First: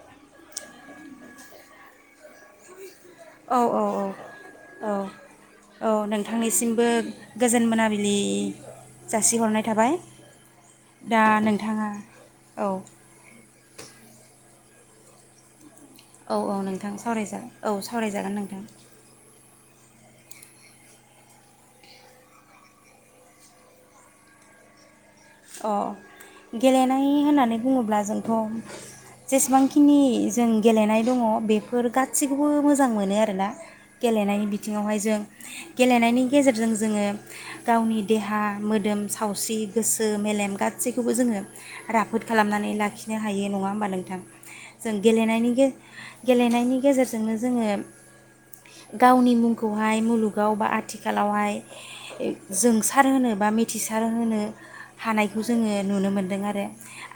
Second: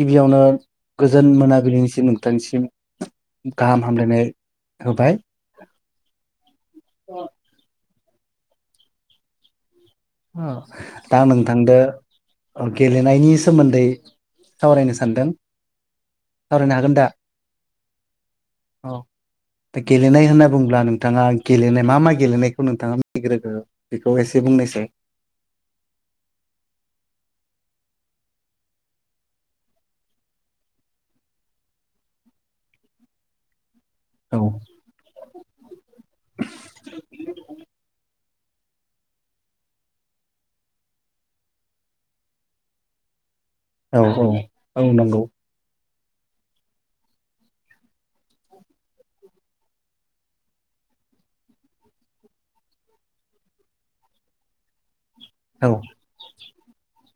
गिबियावनो गोजोन मोनाबिलिनिसिम नोंथांनिसिम औ औ गाहाम हामलायनाय औ होबाय। औ बिलि जासिहरनाय थाबाय दा नोंथांद औ गेलेनायनि सो सोमोन्दै सावरायनो सानदों औ औ सावरायनो हागोन नोंथां दा सावराय जागोन औ सावराय जागोन नोंथां औ दा गेलेनाय होनना बुङोब्ला नोंथाङा गेलेनाय मा मा गेलेनायखौ नोंथाङा मिथिग्रोगो बेखौ एसे बुंनोसै? अ गेलेनाय होननानै बुङोब्ला जोंथ जेसेबांखिनि जों गेलेनाय दङ बेफोर गाससिखौबो मोजां मोनो आरोना औ गेलेनायनि बिथिङावहाय जों गेलेनायनि गेजेरजों जोङो गावनि देहा मोदोम सावस्रि गोस सो मेलेम गासैखौबो जोङो राफोद खालामनानै लाखिनो हायो नङा होमबा औ नोंथां औ औ जों नंगौ गेलेनायनि गे गेलेनायनि गेजेरजोंनो जोङो गावनि मुंखौहाय मुलुगाव बा आथिखालावहाय जोंसार होनो बा मिथिसार होनो हानायखौ औ जोङो नुनो मोनदों आरो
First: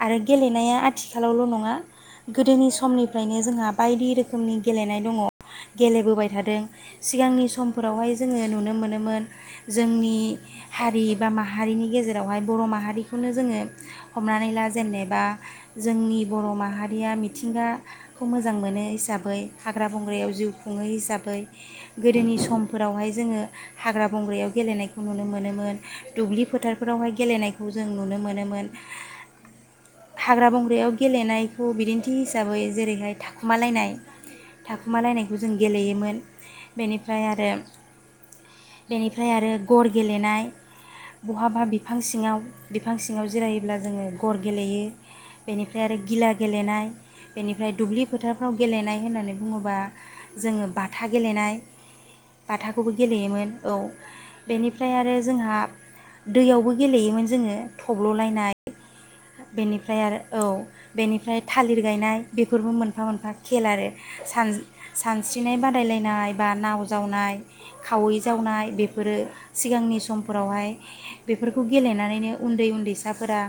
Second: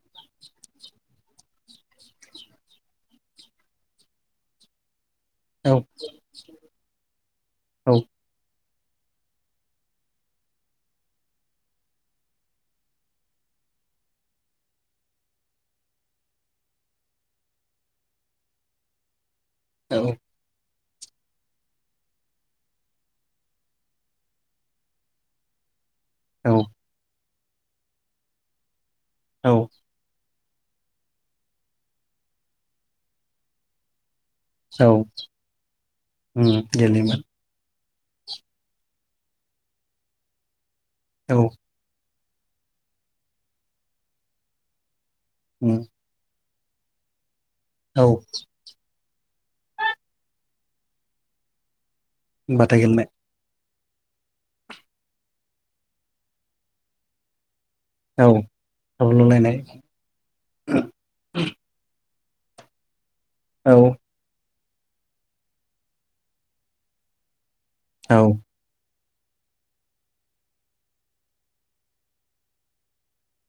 आरो गेलेनाया आथिखालावल नङा गोदोनि समनिफ्रायनो जोंहा बायदि रोखोमनि गेलेनाय दङ औ गेलेबोबाय थादों सिगांनि औ समफोरावहाय जोङो नुनो मोन मोन जोंनि हारि बा माहारिनि गेजेरावहाय बर माहारिखौनो जोङो हमनानै ला जेनेबा जोंनि बर माहारिया मिथिंगाखौ मोजां मोनो हिसाबै हाग्रा बंग्रायाव जिउ खुङै हिसाबै गोदोनि समफोरावहाय जोङो हाग्रा बंग्रायाव गेलेनायखौ नुनो मोनोमोन दुब्लि औ फोथारफोरावहाय गेलेनायखौ जों नुनो मोनोमोन औ हाग्रा बंग्रायाव गेलेनायखौ बिदिन्थि हिसाबै जेरैहाय थाखुमालायनाय औ थाखुमालायनायखौ जों गेलेयोमोन उम गेलेयोमोन बेनिफ्राय आरो बेनिफ्राय आरो गर गेलेनाय औ बहा बा बि सिङाव बिफां सिङाव जिरायोब्ला जोङो गर गेलेयो उम बेनिफ्राय आरो गिला गेलेनाय बेनिफ्राय दुब्लि औ फोथारफ्राव गेलेनाय होननानै बुङोबा जोङो बाथा गेलेनाय बाथा बाथाखौबो गेलेनाय गेलेयोमोन औ बेनिफ्राय आरो जोंहा दैयावबो गेलेयोमोन जोङो औ थब्ललायनाय गावलुलायनाय बेनिफ्राय आरो औ बेनिफ्राय थालिर गायनाय बेफोरबो मोन फा मोनफा खेल औ आरो सान सानस्रिनाय बादायलायनाय बा नाव जावनाय खावै औ जावनाय बे फोरो सिगांनि समफोरावहाय बे फोरखौ गेलेनानैनो उन्दै उन्दैसाफोरा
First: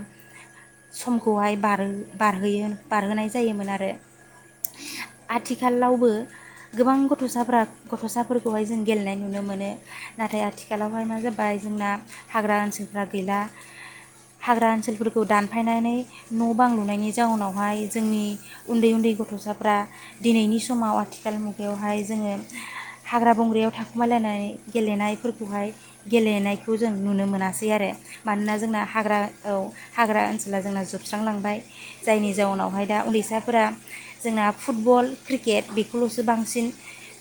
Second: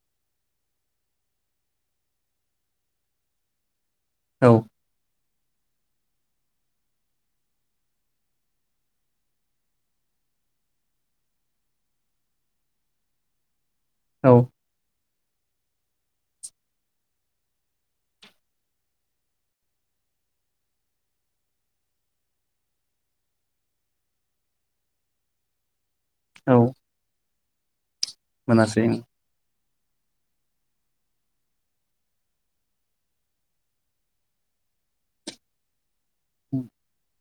समखौहाय बार-बारहोयो बारहोनाय जायोमोन आरो औ आथिखालावबो गोबां गथ'साफ्रा गथ'साफोरखौहाय जों गेलेनाय नुनो मोनो नाथाय आथिखालावहाय मा जाबाय जोंना हाग्रा ओनसोल रा गैला औ हाग्रा ओनसोलफोर खौ दानफायनानै न' बां लुनायनि जाउनावहाय जोंनि उन्दै उन्दै गथ'साफ्रा दिनैनि समाव आथिखाल मुगायावहाय जोङो हाग्रा बंग्रायाव थाखुमालायनानै गेलेनायफोरखौहाय औ गेलेनायखौ जों नुनो मोना बे आरो मानोना जोंना मोनासै हाग्रा औ हाग्रा ओनसोला जोंना जोबस्रांलांबाय जायनि जाउनावहाय दा उन्दैसाफोरा जोंना फुटबल क्रिकेट बे बेल'सो बांसिन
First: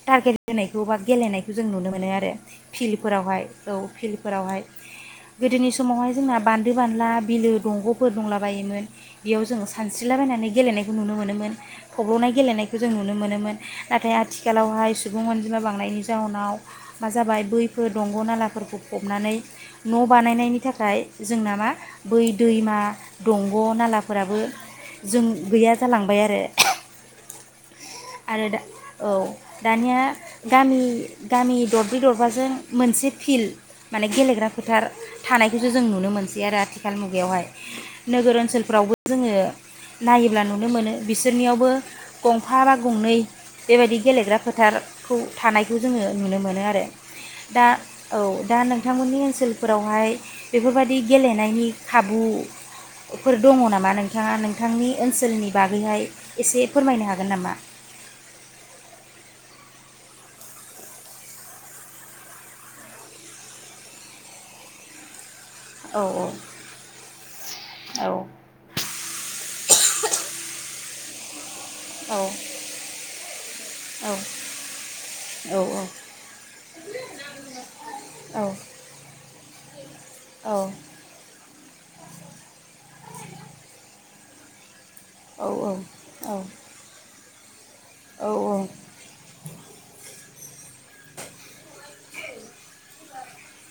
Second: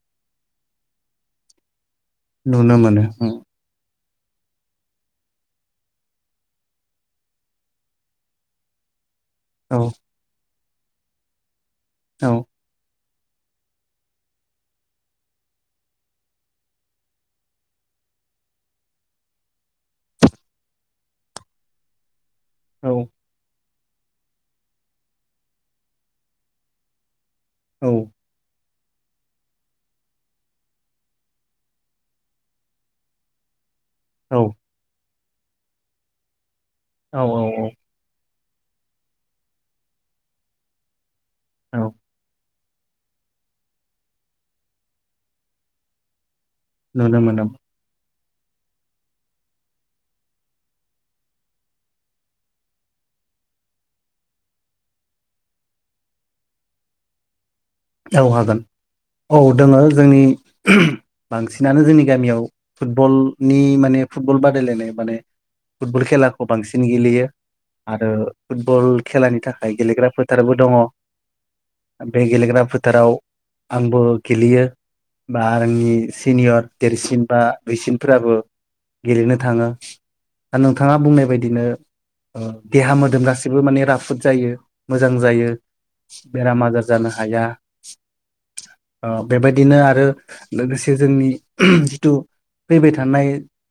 टारगेट होनायखौ बा गेलेनायखौ जों नुनो मोनो आरो नुनो मोनो उम, फिल्डफोरावहाय औ फिल्ड फोरावहाय गोदोनि समावहाय जोंना बान्दो बानला बिलो दंग'फोर दंला बायोमोन। बेयाव जोङो औ सानस्रिलाबायनानै गेलेनायखौ नुनो मोनोमोन। औ थब्ल'नाय गेलेनायखौ जोंङो नुनो मोनोमोन नाथाय आथिखालावहाय सुबुं अनजिमा बांनायनि जाउनाव मा जाबाय बैफोर दंग' नालाफोरखौ फबनानै न' बानायनायनि थाखाय जोंना मा बै दैमा औ दं ग' नालाफोराबो जों गैया जालांबाय आरो। औ आरो दा औ दानिया गामि गामि दरब्रै दरबाजों मोनसे फिल्ड माने गेलेग्रा फोथार थानायखौसो जों नुनो मोनसै आरो आथि आथिखाल औ मुगायावहाय औ नोगोर ओ ओनसोलफ्रावबो जोङो नायोब्ला नुनो मोनो। बिसोरनियावबो औ गं था बा गंनै बेबायदि गेलेग्रा फोथारखौ थानायखौ जोङो नुनो मोनो। मोनो आरो नुनो मोनो दा औ दा नोंथांमोननि ओनसोल फोरावहाय बेफोरबायदि गेलेनायनि खाबुफोर दङ नामा नोंथाङा नोंथांनि ओनसोलनि बागैहाय एसे फोरमायनो हागोन नामा? औ हागोन औ दोङो जोंनि बांसिनानो जोंनि गामियाव फुटबलनि माने फुटबल बादायलायनाय माने फुटबल खेलाखौ बांसिन गेलेयो आरो फुटबल खेलानि थाखाय गेलेग्रा फोथारबो दङ। बे गेलेग्रा फोथ फोथाराव आंबो गेलेयो बा आंनि सिनियर देरसिन बा दुइसिनफोराबो गेलेनो थाङो दा नोंथाङा बुंनाय बायदिनो देहा मोदोम गासिबो माने राफोद जायो मोजां जायो बेराम आजार जानो हाया खारनायखौ ओ बेबायदिनो आरो लोगोसे जोंनि जिथु फैबाय थानाय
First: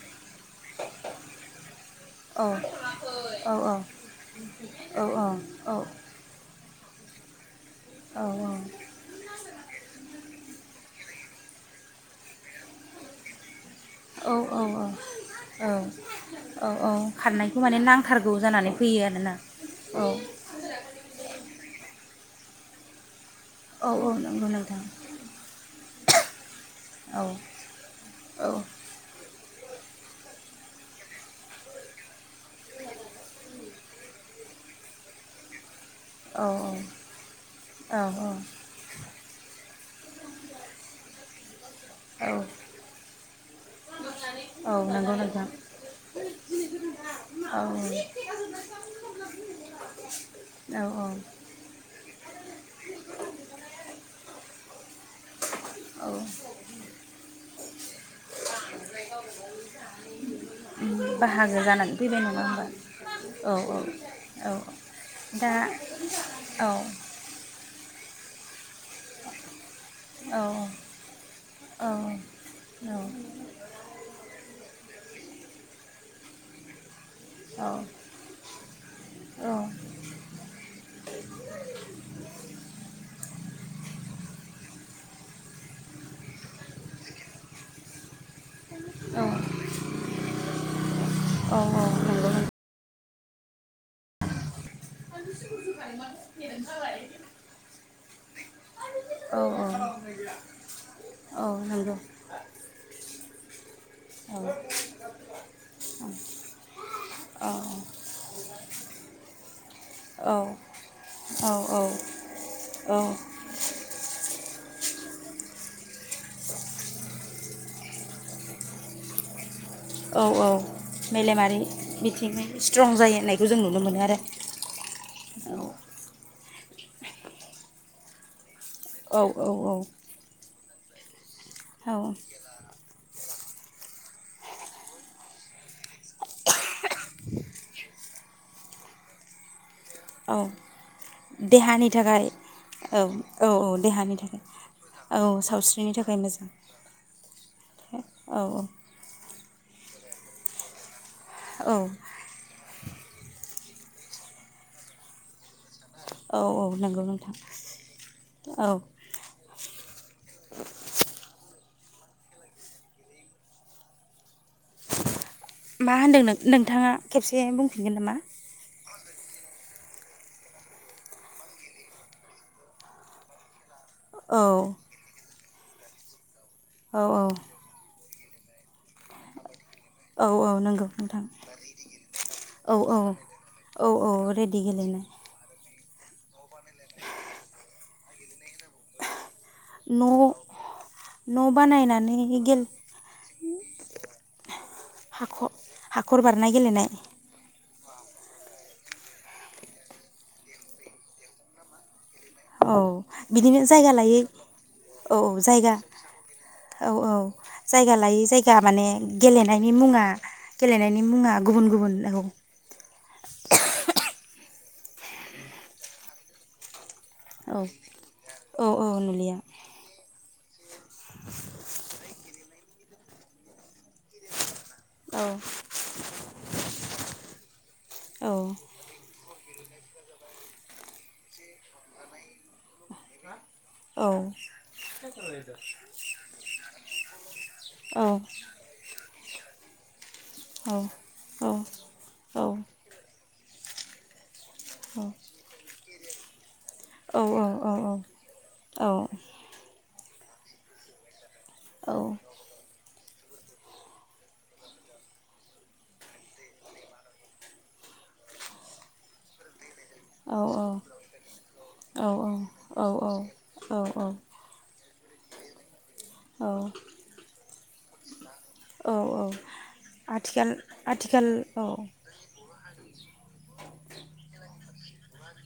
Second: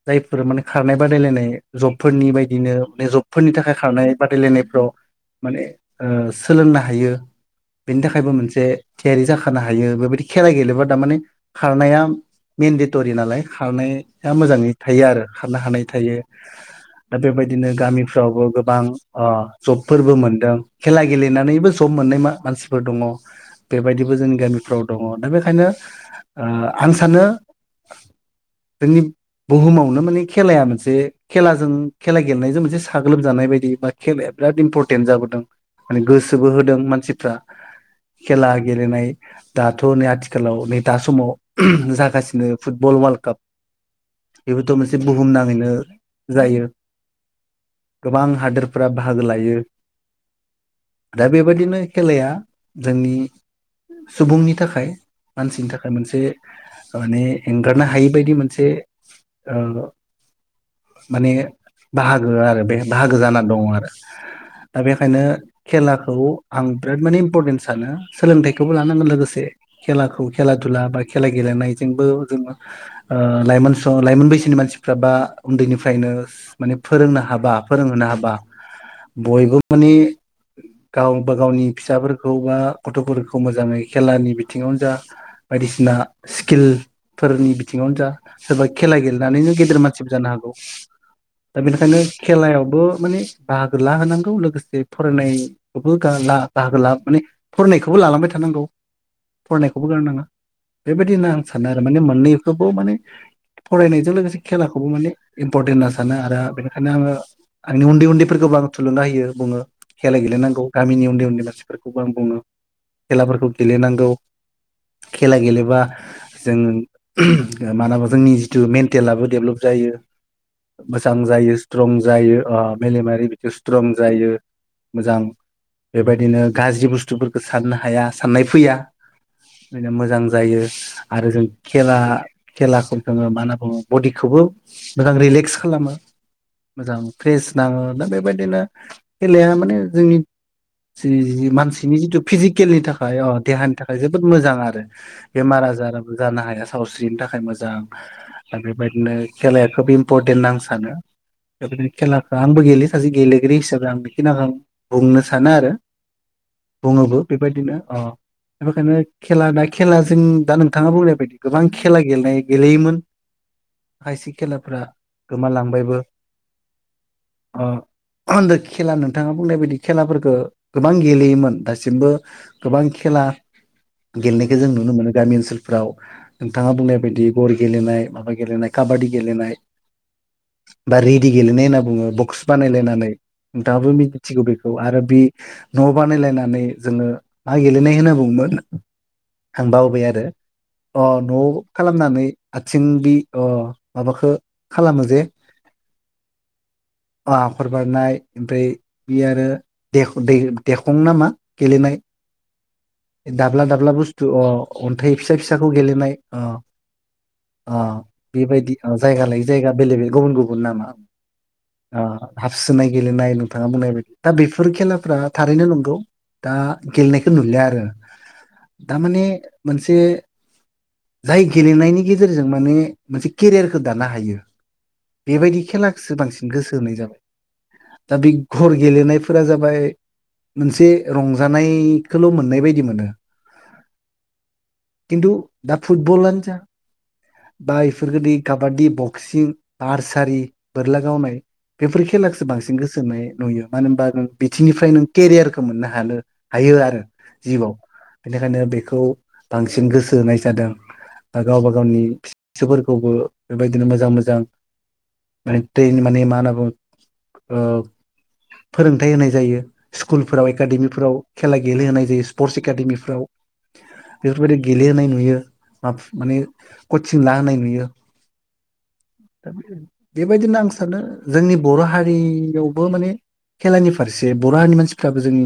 जायफोर माने खारनाय बादायलायनाय जबफोरनि बायदिनो मान जबफोरनि थाखाय खारनाय बादायलायनायफ्राव माने सोलोंनो हायो हायो बेनि थाखायबो मोनसे थियारि जाखानो हायो बेबायदि खेला गेलेबा थारमाने खारनाया मेन्डेटरि नालाय खारनाया मोजाङै थायो आरो खारनो हानाय थायो दा बेबायदिनो माने नांथारगौ गामिफ्रावबो जानानै गोबां फैयो ओ जबफोरबो मोनदों खेला गेलेनानैबो जब मोननाय मा मानसिफोर दङ आरोना औ बेबायदिबो जोंनि नंगौ गामिफ्राव नोंथां दङ दा बेखायनो आं औ सानो औ जोंनि बुहुमावनो माने खेलाया मोनसे खेलाजों खेला गेलेनायजों मोनसे साग्लोबजानाय बायदि बा खेलाया बिराद इम्परटेन्ट जाबोदों माने औ गोसोबो होदों मानसिफ्रा औ खेला गेलेनाय दाथ नै आथिखालाव नै दा समाव उह औ जागासिनो फुटबल वाल्द काप बेबोथ औ मोनसे नंगौ बुहुम नोंथां नाङैनो जायो औ गोबां हादोरफ्रा बाहागो लायो औ औ दा बेबायदिनो खेलाया [unintelligible] सुबुंनि थाखाय मानसिनि थाखाय औ मोनसे माने एंगारनो हायै बायदि मोनसे बाहागो जानानै फैबाय बाहागो नङा आरो होमबा बे बाहागो जानानानै औ दङ आरो औ दा बेनिखायनो दा खेलाखौ आं औ बिराद माने इम्फरतेन सोलोंथाइखौबो लानांगोन लोगोसे खेलाखौ औ खेला दुला बा खेला गेले औ लाइमोन बैसोनि मानसि फ्राबा उन्दैनिफ्रायनो माने फोरोंनो हाबा औ फोरोंहोनो हाबा बयबो औ माने गावबा गावनि फिसाफोरखौ गथफोरखौ मोजाङै खेलानि बिथिङावनो जा बायदिसिना स्किल फोरनि बिथिङावनो जा सोरबा खेला औ गेलेनानैनो गेदेर मानसिफोर जानो हागौ दा बेनिखायनो नंगौ खेलायावबो माने बाहागो लाहोनांगौ लोगोसे फरायनायबो बाहागो ला माने फरायनायखौबो लालांबाय थानांगौ औ नंगौ औ फरायनायखौबो गारनाङा बेबायदि होनना आं सानो आरो माने मोननैखौबो माने फरायनायजों लोगोसे खेलाखौबो माने इम्परटेन्ट होनना सानो आरो बेनिखायनो आङो आंनि उन्दै उन्दैफोरखौबो आङ थुलुंगा होयो बुङो खेला गेलेनांगौ गामिनि उन्दै उन्दै मानसि फोरखौबो आं औ बुङो औ खेलाफोरखौ गेलेनांगौ खेला गेलेबा। जों मालाबा। जोंनि जिथु मेन्टेआबो डेभप औ औ मोजां जायो मेलेमारि स्ट्रं जायो बिथिङै स्ट्रं जायो मेलेमारि होननायखौ बिदि जों नुनो स्ट्रं मोनो जायो मोजां आरो बेबायदिनो। गाज्रि बुस्थुफोरखौ साननो हाया साननाय फैया। औ औ औ बिनो मोजां जायो। आरो जों। औ खेला खेलाखौ जोङो मा। बडिखौबो मोजां रिलेक्स खालामो मोजां फ्रेस नाङो दा बेबायदिनो खेलाया माने। जोंनि औ देहानि मानसिनि जिथु थाखाय फिजिकेलनि औ थाखाय अ औ औ देहानि थाखाय जोबोद मोजां आरो औ बेमार सावस्रिनि आजाराबो थाखाय जानो मोजां हाया सावस्रिनि थाखाय मोजां औ आरो औ बेबायदिनो खेला खोब इम्परटेन्ट आं सानो। [inaudible] औ माखासे गेलेगिरि हिसाबै आं बेखिनि आं बुंनो सानो आरो। औ औ नंगौ बुङोबो नोंथां बेबायदिनो अ औ बेखायनो खेला दा खेलाजों दा नोंथाङा बुंनाय बायदि गोबां। खेला गेलेनाय गेलेयोमोन खायसे खेलाफ्रा मा गोमालांबायबो होनदों नोंथाङा खेबसे बुंफिनगोन नामा। अ खेला नोंथाङा बुंनाय बायदि खेलाफोरखौ गोबां गेलेयोमोन दासिमबो गोबां खेला गेलनायखौ जों औ नुनो मोनो गामि ओनसोल फ्राव नोंथाङा बुंनाय औ औ बायदि गर गेलेनाय माबा गेलेनाय काबादि गेलेनाय औ औ नंगौ बा नोंथां रेडि गेलेनाय होनना बुङो बक्स औ औ बानायलायनानै औ नोंथाङाबो औ मिदिथिगौ रेडि बेखौ आरो गेलेनाय बे न' बानायलायनानै जोङो आइ गेलेनाय होनना बुंङोमोन आं बावबाय आरो न' अ न'आव न' बानायनानै खालामनानै गेल आथिंनि माबाखौ खालामो जे हाखर हाखर बारनाय गेलेनाय हाखर बारनाय ओमफ्राय बे आरो देख' ना मा गेलेनाय औ बिदिनो दाब्ला दाब्ला जायगा लायै बुस्थु अन्थाइ औ फिसा फिसाखौ जायगा गेलेनाय औ औ जायगा लायै जायगा बेबायदि माने जायगा लायै जायगा गेलेनायनि बेले मुङा बे गुबुन गुबुन नामा गेलेनायनि मुङा गुबुन गुबुन औ हाबसोनाय गेलेनाय नोंथाङा बुंनाय बायदि दा बे फोर खेलाफ्रा थारैनो नंगौ दा गेलेनायखौ औ नुलिया आरो औ औ दा माने नुलिया मोनसे जाय गेलेनायनि गेजेरजों माने मोनसे केरियारखौ दानो हायो। औ बेबायदि खेलाखौसो बांसिन गोसो होनाय जाबाय दा बे औ घर गेलेनायफोर जाबाय मोनसे रंजानायखौल मोननाय बायदि मोनो औ खिन्टु दा फुटबलानो जा दा एफोरबायदि औ काबिदि [unintelligible] बोरला गावनाय औ बेफोर खेलाखौसो औ बांसिन गोसोमै नुयो मानो होमबा [unintelligible] बिथिंनिफ्रायनो औ केरियारखौ मोननो हानो हायो आरो औ औ औ जिउआव बेनिखायनो बेखौ बांसिन गोसो होनाय जादों। गावबा गावनि फिसा फिसौफोरखौबो बेबायदिनो मोजां मोजां माने एकदम माने मा होनना बुङो फोरोंथाइ होनाय जायो स्कुलफोराव एकादेमिफोराव खेला गेलेहोनाय जायो स्पर्टस एकादेमिफ्राव औ बेफोरबायदि गेलेहोनाय नुयो बेयो माने औ कचिं लाहोनाय नुयो [inaudible] औ आथिखाल बेबायदिनो आं सानो आथिखाल जोंनि औ बर' हारियावबो माने खेलानि फारसे बर' हारिनि मानसिफ्राबो जोंनि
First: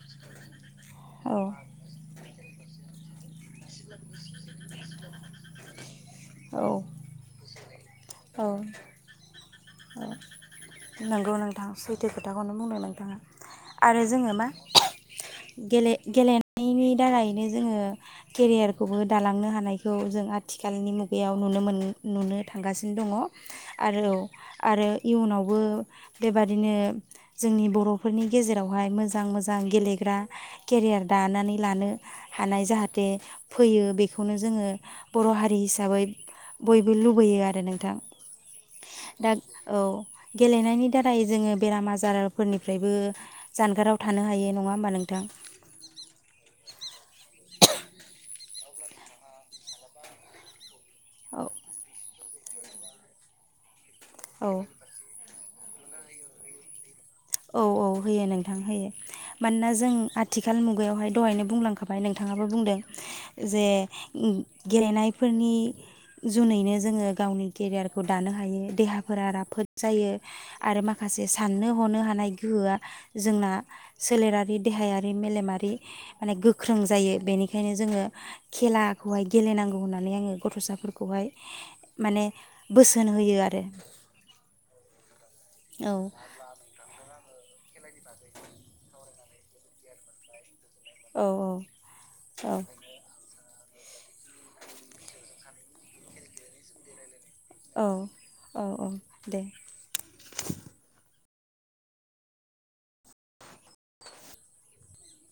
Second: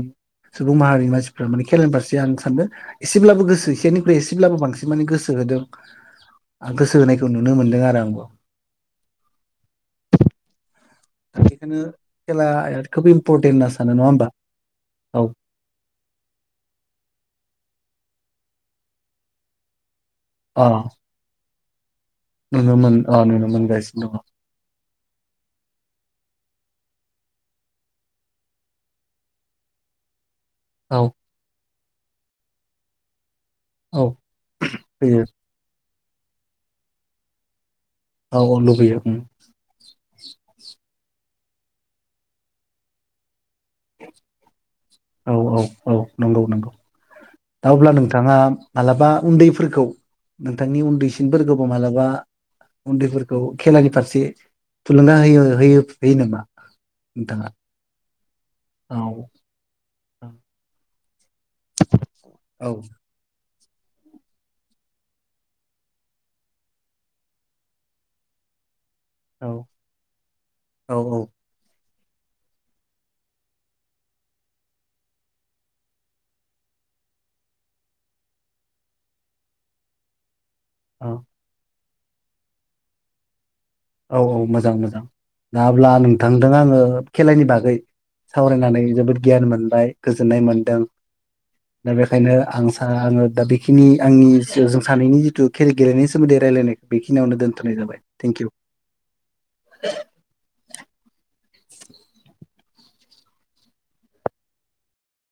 सुबुं माहारिनि मानसिफ्रा माने औ खेलानि फारसे आं सानो एसेब्लाबो गोसो एसोरनिफ्राय एसेब्लाबो बांसिनै माने गोसो होदों। औ गोसो होनायखौ नुनो मोनदों आरो आं। [inaudible] औ नंगौ नोंथां सैथो खोथाखौनो बुंदों खोब नोंथाङा इम्परटेन्ट होनना सानो आरो नङा होमबा जोङो मा औ गेले- गेलेनायनि दारैनो जोङो केरियारखौबो दालांनो हानाय खौ जों अ आथिखालनि मुगायाव नुनो मोन नुनो थांगासिनो। मोन दङ अ नुनो मोनगासिनो आरोऔ दङ आरो इयुनावबो बेबादिनो जोंनि बर'फोरनि गेजेरावहाय मोजां मोजां गेलेग्रा केरियार औ दानानै लानो हानाय जाहाथे फैयो औ बेखौनो जोङो फैयो बर' हारि हिसाबै बयबो लुबैयो आरो नों थां औ औ लुबैयो उम। दा औ गेलेनायनि नाथाय जोङो बेराम आजारफोरनिफ्रायबो जानगाराव थानो हायो नङा होमबा नोंथां औ औ औ नंगौ नंगौ। दा अब्ला नोंथाङा मालाबा उन्दैफोरखौ नोंथांनि उन औ दैसिनफोरखौबो मालाबा उन्दैफोरखौ खेलानि फारसे औ थुलुंगा हो होयोफ होयो नामा? नोंथाङा? औ औ होयो नोंथां होयो औ मानोना जो जों आथिखाल मुगायाव दहायनो बुंलांखाबाय नोंथाङाबो औ बुंदों। जे गेलेनायफोरनि जुनैनो जोङो गावनि केरियारखौ दानो हायो देहा फोरा औ राफोद जायो आरो औ माखासे साननो हनो हा नाय गोहोआ जोंना सोलेरारि देहायारि मेलेमारि माने गोख्रों जायो बेनिखायनो जोङो खेलाखौहाय गेलेनांगौ होननानै आङो गथ'सा औ फोरखौहाय माने बोसोन होयो आरो। औ औ मोजां मोजां। दा अब्ला औ नोंथांदों आङो खेलानि बागै सावरायनानै जोबोद गियान मोनबाय गोजोननाय मोन दों औ दा बेखायनो औ आं [unintelligible] बेखिनि आंनि [unintelligible] जों सानैनि जिथु खेल गेलेनायनि सोमोन्दै रायजलायनायखौ बेखिनि खिनियावनो दोनथ'नाय जाबाय थेंकिउ। अ दे।